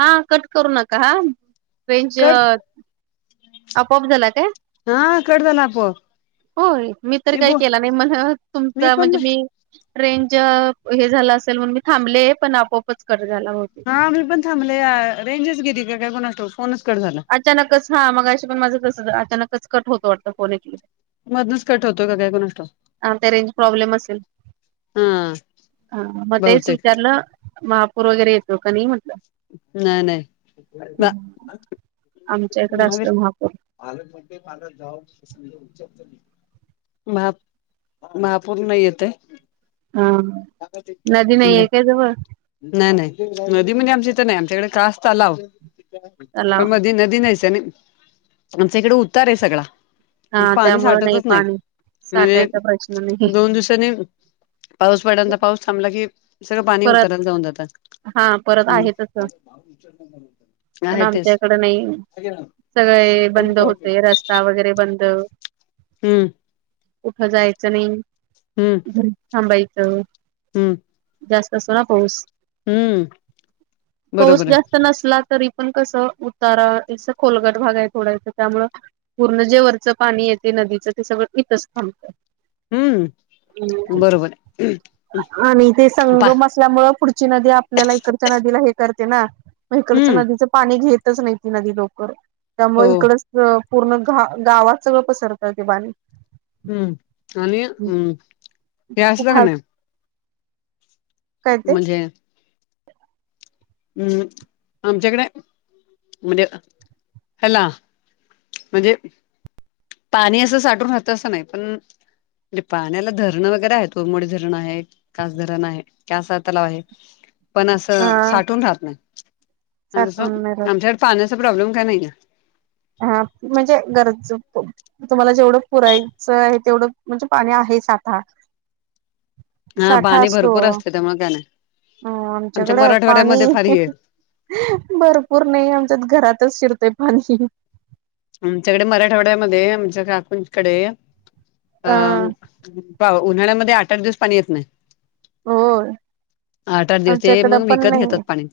हा कट करू नका हा रेंज कट आपोआप झाला काय? हा कट झाला आपोआप होय मी तर काही केला नाही म्हण तुमचा म्हणजे मी रेंज हे झाला असेल म्हण मी थांबले पण आपोआपच कट झाला होत. हा मी पण थांबले रेंजेच गेली का काय कुणास ठाऊक फोन च् कट झाला. अचानकच हा मग अ पण माझं कस अचानकच कट होतं वाटतं फोन मधूनच कट होतो का काय कोणास ठाऊक. हा ते रेंज प्रॉब्लेम असेल हा हा मग तेच बहुतेक विचारलं महापूर वगैरे येतो का नाही म्हण नाही नाही आमच्या इकडे नाही असतो महापूर आले म्हणे मला जाव [unintelligible] महापूर नाही येत ये. हा नदी नाही म्हणजे आहे काय जवळ नाही नाही नदी म्हणजे आमच्या इथं नाही आमच्याकडे कास, तलाव तलाव पण मधी नदी नाहीच आणि आमच्या इकडे उतार आहे हा सगळा पाणी त्यामुळं साठतच नाही पाणी म्हणजे साठायचा प्रश्न नाही दोन दिवसाांनी वड पाऊस थांबला की सगळं पाणी परत उतरत वाहून जात हा परत हम् आहे तसं पण आमच्या इकड नाही सगळे बंद होतय रस्ते रस्ता वगैरे बंद. हम् कुठं जायचं नाही हम्म घरी थांबायचं. हम्म जास्त असतो ना पाऊस हम्म पाऊस बरोबर आहे जास्त नसला तरी पण कसं उतारां खोलगट भाग आहे थोडा त्यामुळं पूर्ण जे वरचं पाणी येते नदीचं ते सगळं इथंच थांबत. हम्म बरोबर आहे आणि ते पा संगम असल्यामूळ पुढची नदी आपल्याला इकडच्या नदीला हे करते ना मग इकडच हम्म नदीचं पाणी घेतच नाही ती नदी लवकर हो त्यामुळे इकडच पूर्ण घा गावात सगळं पसरतय ते पाणी हम्म आणि हम् हे खूप असल का हाल नाही काय ते म्हणजे आम् आमच्याकडे म्हणजे ह्याला म्हणजे पाणी असं साठून राहतं असं नाही पणे पाण्याला धरणं वगैरे आहे त उरमडी धरणं आहे. कास धरण आहे कास तलाव आहे. पण असं अ साठून राहत नाही साठून नाही राहत आमच्याकडे पाण्याचा प्रॉब्लेम काय नाहीय. हा म्हणजे गरज तुम्हाला जेवढं पुरायचं आहे तेवढं म्हणजे पाणी आहे साठा हा पाणी भरपूर असते त्यामुळे काय नाही. ह आमच्या आमच्याकडं पाणी मराठवाड्यामध्ये फारी आहे हहह भरपूर नाही आमच्यात घरातच शिरतंय पाणी. आमच्याकडे मराठवाड्यामध्ये आमच्या काकूंकडे अ अ पा उन्हाळ्यामध्ये आठ आठ दिवस पाणी येत नाही. हो आठ आठ दिवस ते आमच्याकडं मग पण विकत नाही घेतात पाणी.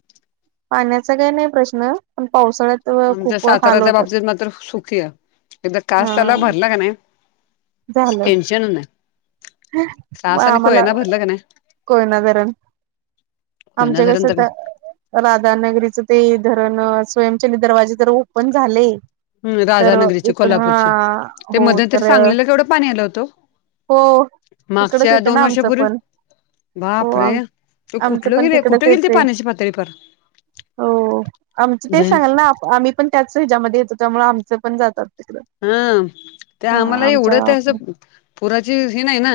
पाण्याचा काय नाही प्रश्न पण पावसाळ्यात आमच्या खूप हाल साताराच्या होतात बाबतीत मात्र सुखी आहे एकदा कास त्याला हा भरला का नाही झालं. मग सास आणि खय आम्हाला ना भरलं क नाही. कोयना धरण होना आमच्या कसं रंत का? राधानगरीचं ते धरण स्वयंचल दरवाजे तर ओपन झाले. का तर राधानगरीचे इकडं कोल्हापूरचे ते हो मध्यंतरी तर सांगलीला केवढं पाणी आलं होतं ओ. हो. तिकडच मागच्या येते दोन ना आमचं वर्षापूर्वी पण हो बाप रे तू आमचं कुठलं पण गेले तिकडच कुठं गेली ते येते पाण्याची पातळीप हो आमचं तेच सांगल ना आम्ही पण त्याच ह्याच्यामध्ये येतो त्यामु आमच पण जातात. तिकड हा ते आम्हाला आमच्या एवढत आहे असं. पुराची ही नाही ना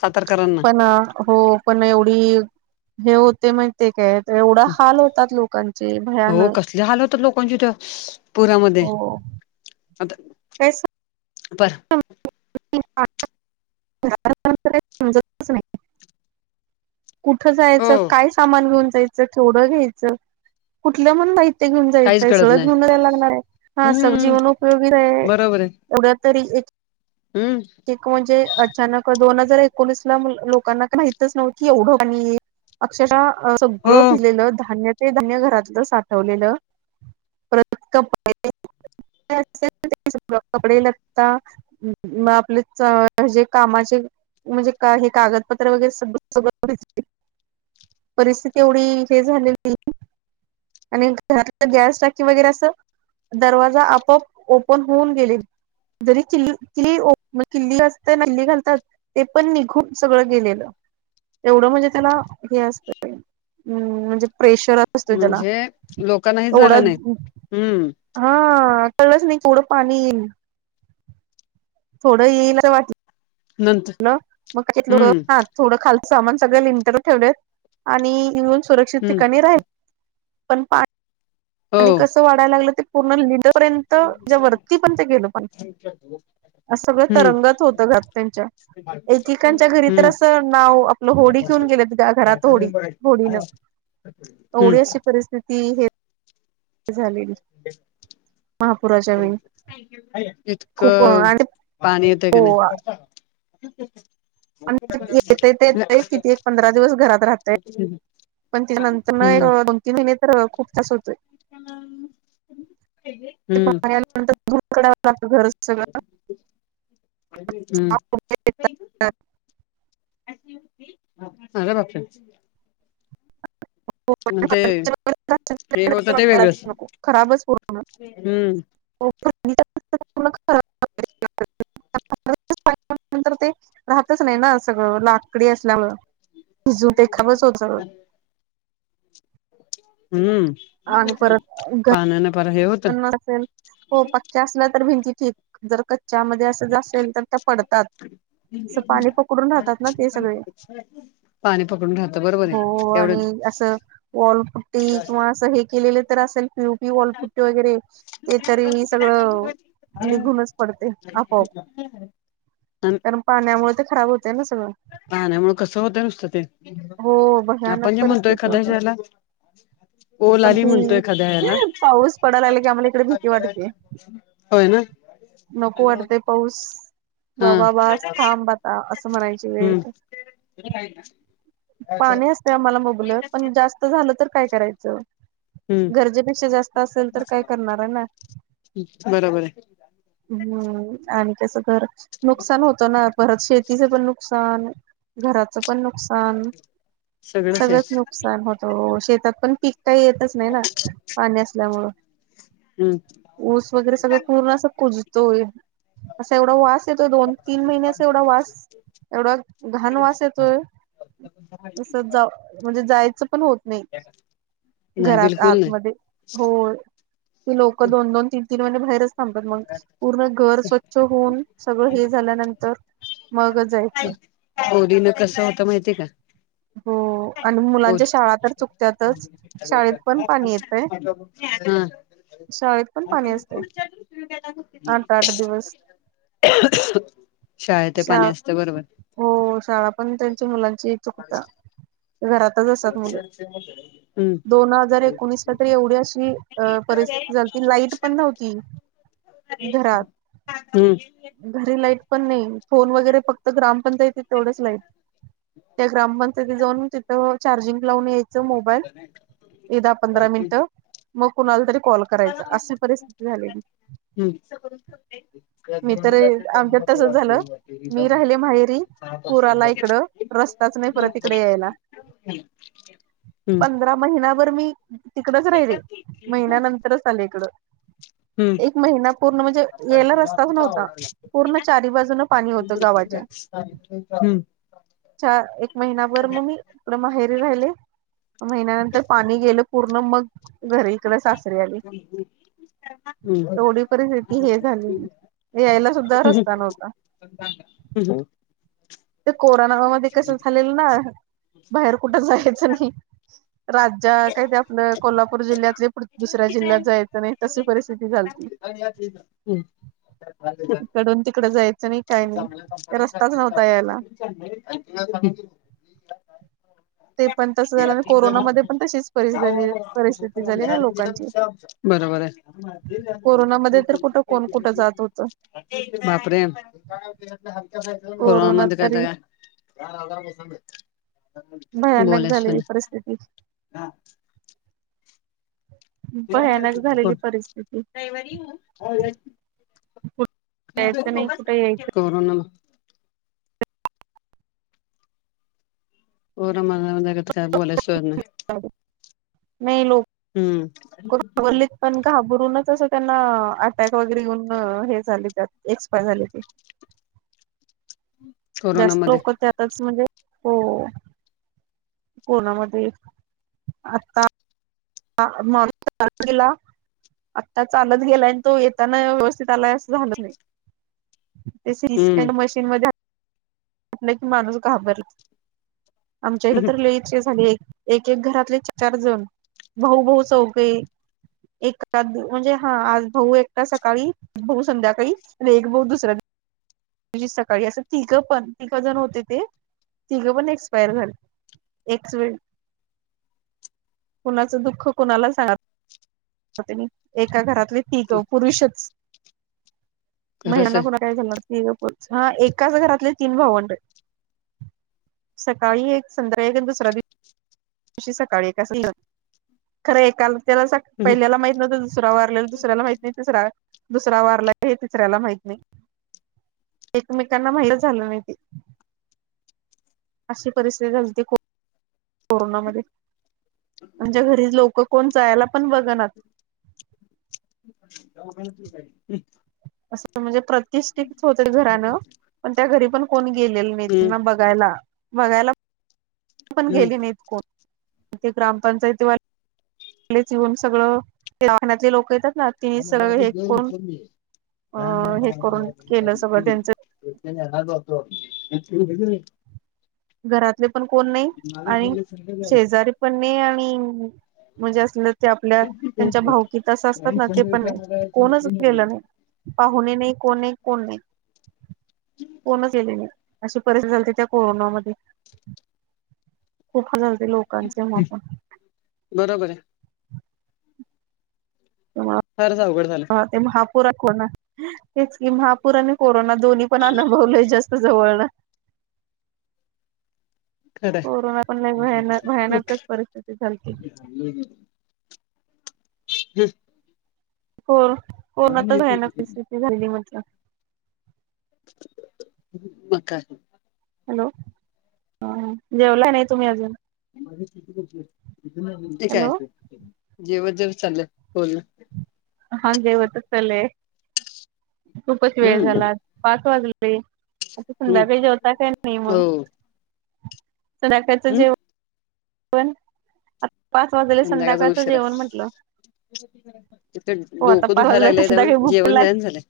सातारकरांना ना हो पण एवढी हे होते म्हण. ते काय एवढा हाल होतात लोकांचे भयानक झाल होत लोकांच्या त्या पुरामध्ये आता असस. पर समजत नाही. कुठं हो जायचं काय सामान घेऊन जायचं. डं घ्यायचं कुठलं माहि ते घेऊन काहीच जायचंय कळत सुळ नाही घेऊन जायला लागणार आहे हा हम्म सगजीवनपयोगी आहे. बरोबर आहे एवढ्या तरी हम्म. म्हणजे अचानक दोन हजार एकोणीस ला लोकांना माहितच नव्ह की एवढं. अक्षरः सगळं हो भिलेलं धान्य ते धन्य घरातलं साठवलेलं प्रकप कपडे लागता. आपले जे कामाचे म्हणजे का हे कागदपत्र वगैरे सग सगळं. परिस्थिती एवढी हे झालेली. आणि घर गॅस टाकी वगैरे असं. दरवाजा आपआप ओपन होऊन गेले जरी किली किलीओ मग किल्ली असत किल्ली घालतात ते पण निघून सगळं गेलेलं. एवढं म्हणजे त्याला हे असतं् म्हणजे प्रेशर असत त्याला म्हणजे लोकांना हे एवढा झालं नाही हम्म हा कळच नाही डं पाणी येईल. थोडं येईल असं वाट. नंतर मग हम्म हा थोडं खाल सामान सगळ लिंटर ठेवलेत आणि हम्म ठिका रा पण हो क वा लाग पर्ण पर्यंत ज्या वरती पण ते गेल पण अस सगळं हम्म तरंगात होत घात त्यांच्या एकेकांच्या घरी तर हम्म असं नाव आपलं होडी घेऊन गेलेत घरात होडी होडीनं हम्म एवढी अशी परिस्थिती हे. झाली महापुराच्या वेळी खूप इतकं आणि पाणी येतंय का हो नाही. ह ह. येते ते येत किती एक पंधरा दिवस घरात राहतय. पण त्याच्या नंतर हम्म ना दोन तीन महिने तर खूप तास होतोय. [unintelligible] पानंतरवं लागत घर सगळं हम्म. ह का भापश आणि ते हे होतं ते वेगळच नको हम्म [unintelligible] नर ते राहतच नाही ना सगळं लाकडी असल्यामु तिजू ते खबरच होत. हम्म आणि आणि परत इका पर हे होत. प असल्या तर भिंती ठी च्यामध्ये असं असल तर त्या पडतात. अस पाणी पकडून राहतात ना ते सगळे पाणी पकडून राहतं बरोबर हो आहे आणि एवढं असं वॉलपुट्टी किंवा असं हे केलेले तर असेल पि पी वॉलपुट्टी वगैरे ते तरी सगळं निघूनच पडते आपोआप ह कारण पाण्यामुळे ते खराब होते ना सगळं पाहण्यामु कसं होतं नुसतं ते हो आपण भयानक जे म्हणतोय परिस्थिती एखाद्या होते शिहाला पण ती ह्याला पाऊस पड आम्हाला इडे भीती वाटते होय ना नको वाटते. पाऊस हा बाबा थांब आता असं म्हणायची वेळ येते. ना [unintelligible] पाणी असते आम्हाला मुबलक पण जास्त झालं तर काय करायचं? हम्म गरजेपेक्षा जास्त असेल तर काय करणार आहे ना? बरोबर आहे. हम्म आणि त्याचं घर नुकसान होतं ना? परत शेतीच पण नुकसान घराच पण नुकसान सगळंच नुक नुकसान होत शेतात पण पीक काही येतच नाही ना पाणी असल्यामुळं हम्म ऊस वगैरे सगळ पूर्ण असं कुजतोय असा एवढा वास येतोय दोन तीन महिन्याचा एवढा वास एवढा घण वास येतोय तस जा म्हणजे जायचं पण होत नाही. नाही घरात बिलकुल आतमध्ये हो ती लोक दोन, दोन, तीन, तीन म्हणजे बाहेरच त मग पूर्ण घर स्वच्छ होऊन सगळं हे झाल्यानंतर मगच आहे. गोरीन कस होता माहितीय का? हो आणि मुलांच्या ओली शाळा तर चुकत्यातच शाळेत पण पाणी येतय शाळेत पण पाणी असते [inaudible] आठ आठ दिवस [inaudible] शाळेत ते शा पाणी असतं बरोबर हो शाळा पण त्यांच्या मुलांची चुकता. घरातच असात मुले हम्म दोन हजार एकोणीसला तरी एवढी अशी परिस् लाईट पण नव्हती घरात. हम्म घरी लाईट पण नाही फोन वगैरे फक्त ग्रामपंचायतीत तेवढंच लाईट. त्या ग्रामपंचायती जाऊन तिथं चार्जिंग लावून यायचं. दहा-पंधरा मिनिटं मग कोणाला तरी कॉल करायच अशी परिस्थिती झालेली. हम्म मी तर आमच्यात तसच झालं मी राहिले माहेरी पुराला इकडं. रस्ताच नाही परत इकडे यायला पंधरा महिनाभर मी तिकडच राहि रे महिन्यानंतरच आले इकडं. एक महिना पूर्ण म्हणजे येला रस्त व्ह पूर्ण चारी बाजून पाणी होत गावाच्या एक महिना्याभर मम्मी तिकडं माहेरी राहिले. म महिन्यानंतर पाणी गेलं पूर्ण मग घरी इकड सासरी आली. एवढी काय परिस्थिती हे म्हणतंय झाली यायला मं सुद्धा रस्ता नव्हता [unintelligible] [unintelligible] ते कोरोना मा मध्ये कस झालेलं ना बाहेर कुठं जायचं नाही. रात ज्या काय ते आपलं कोल्हापूर जिल्ह्यातले दुसऱ्या जिल्ह्यात जायचं नाय तशी परिस्थिती झालती. [unintelligible] हम् इकडून तिकड जायचं नाही काय नाही रस्ताच नव्हता यायला. [unintelligible] ते पण तसं झालं अनं कोरोनामध्ये पण तशीच परिस झाली परिथिती झाली ना लोकांची आहे कोरोनामध्ये तर कुठ कोण कुठं जात होतं. बाप रे! कोरोनात कोरोनामध्ये काय त तरी या भयानक बोलास झालेली परिस्थिती नाय भयानक झालेली कोणं परिस्थिती रयवारी हो जायचं नाही कुठे यायचं कोरोना कोरमध तर काय बोलायचं सोय नाय. नाही लोक हम्म [unintelligible] लीत पण घाबरूनच असं त्यांना अटॅक वगैरे येऊन हे झाले त्यात एक्सपायर झाले ते हम् जास्त ओकतय आताच म्हणजे हो कोणामध्ये आता [unintelligible] आत्ता चालत गेलाय आणि तो येताना व्यवस्थित आलाय असं झालं नाही. तशी ई हम्म स्कॅन मशीन मध्ये हा लईच माणूस घाबरला आमच्या इथ तर लईच झाले एक एक एक घरातले चार जण भाऊ भाऊ चौगे एक घरात म्हणजे हा आज भाऊ एकटा सकाळी भाऊ संध्याकाळी एक भाऊ दुसऱ्या दिव शी सकाळी असं तिघं पण तिघं जण होते ते तिघं पण एक्सपायर झाले. एकच वेळी कुणाचं दुःख कुणाला सांग तिनी एका घरात आणि तिघ पुरुषच खरंच महिलांना आहे कोणा काही झाल नाय हा एकाच घरातले तीन भावंड सकाळी एक संध्याकाळी एक आणि दुसरा दि दिवशी सकाळी एक अस खर एकाला त्याला हम्म पहिल्याला माहित मं त दुसरा वारलेल दुसऱ्याला माहित नाही तिसरा दुसरा वारला हे तिसऱ्याला माहित नाही. एकमेकांना माहितचं झालं नाही ते अशी परिस्थिती झालीती को कोरोनामध्ये म्हणच्या घरीच लोक कोण जायला पण बघ नात चौघांची जाईल हं असं म्हणजे प्रतिष्ठित होते घरानं पण त्या घरी पण कोण गेलेलं नाही हम्म त्यांना बघा बघायला बघायला पण गेली नाही कोणं मं ते ग्रामपंचायती वालीच येईन सगळं दवाखाण्यातळी लोक येतात. ना [unintelligible] तिने सगळं हे कोण अ हे करून केलं सगळं त्यांच तेच नेणार होतो तेच की घरातले पण कोण नाही आणि शेजारी पण नाही आणि म्हणजे असलं ते आपल्या त्यांच्या भाऊकी त असं असतात ना ते पण कोणच गेलं नाही. पाहुणे नाही कोण नाही कोण नाहीत कोणच केले नाही. अशी परिस्थिती चालते त्या कोरोनामध्ये खूप हाल झालते लोकांचे हा पण बरोबर आहे. ह [inaudible] फारच अवघड झालं. महापुर कोना तेचकी महापुर आणि कोरोना दोन्ही पण अनुभवले जास्त जवळन कड कोरोना पण लय भयान [inaudible] भयानकच परिस्थिती झालती कोण कोण आ [unintelligible] तर घयान स्थिती झाली मज्र म काय. हॅलो हा जेवलाय नाही तुम्ही अजून ते काय हॅलो जेवत जेवत चाललं बोलण. हा जेवत चाले खूपच वेळ हम्म झाला पाच वाजले. आता हम्म संध्याकाळी जेवता काय नाही हो मग संध्याकाळीच हम् जेव पण आता पाच वाजेले संध्याकाळचं जेवण म्हंटलं तथ डोकं दुखा वाजल्या तर लागलेय त्या संध्याकाळी भूक तर जेवण जायन लागतेच झालं.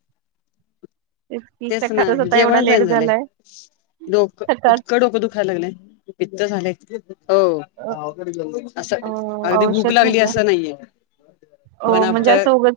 की तेच ना सकाळचाच आता एवढा जेवण लेट जाईन झालंय. झालाय डोकं सकाळ इतकं डोकं दुखायला लागलंय पित्त झाले हो अस अ अगदी भूक औषध लागली घेता असं नाहीये पण म्हणजे आता असं उगच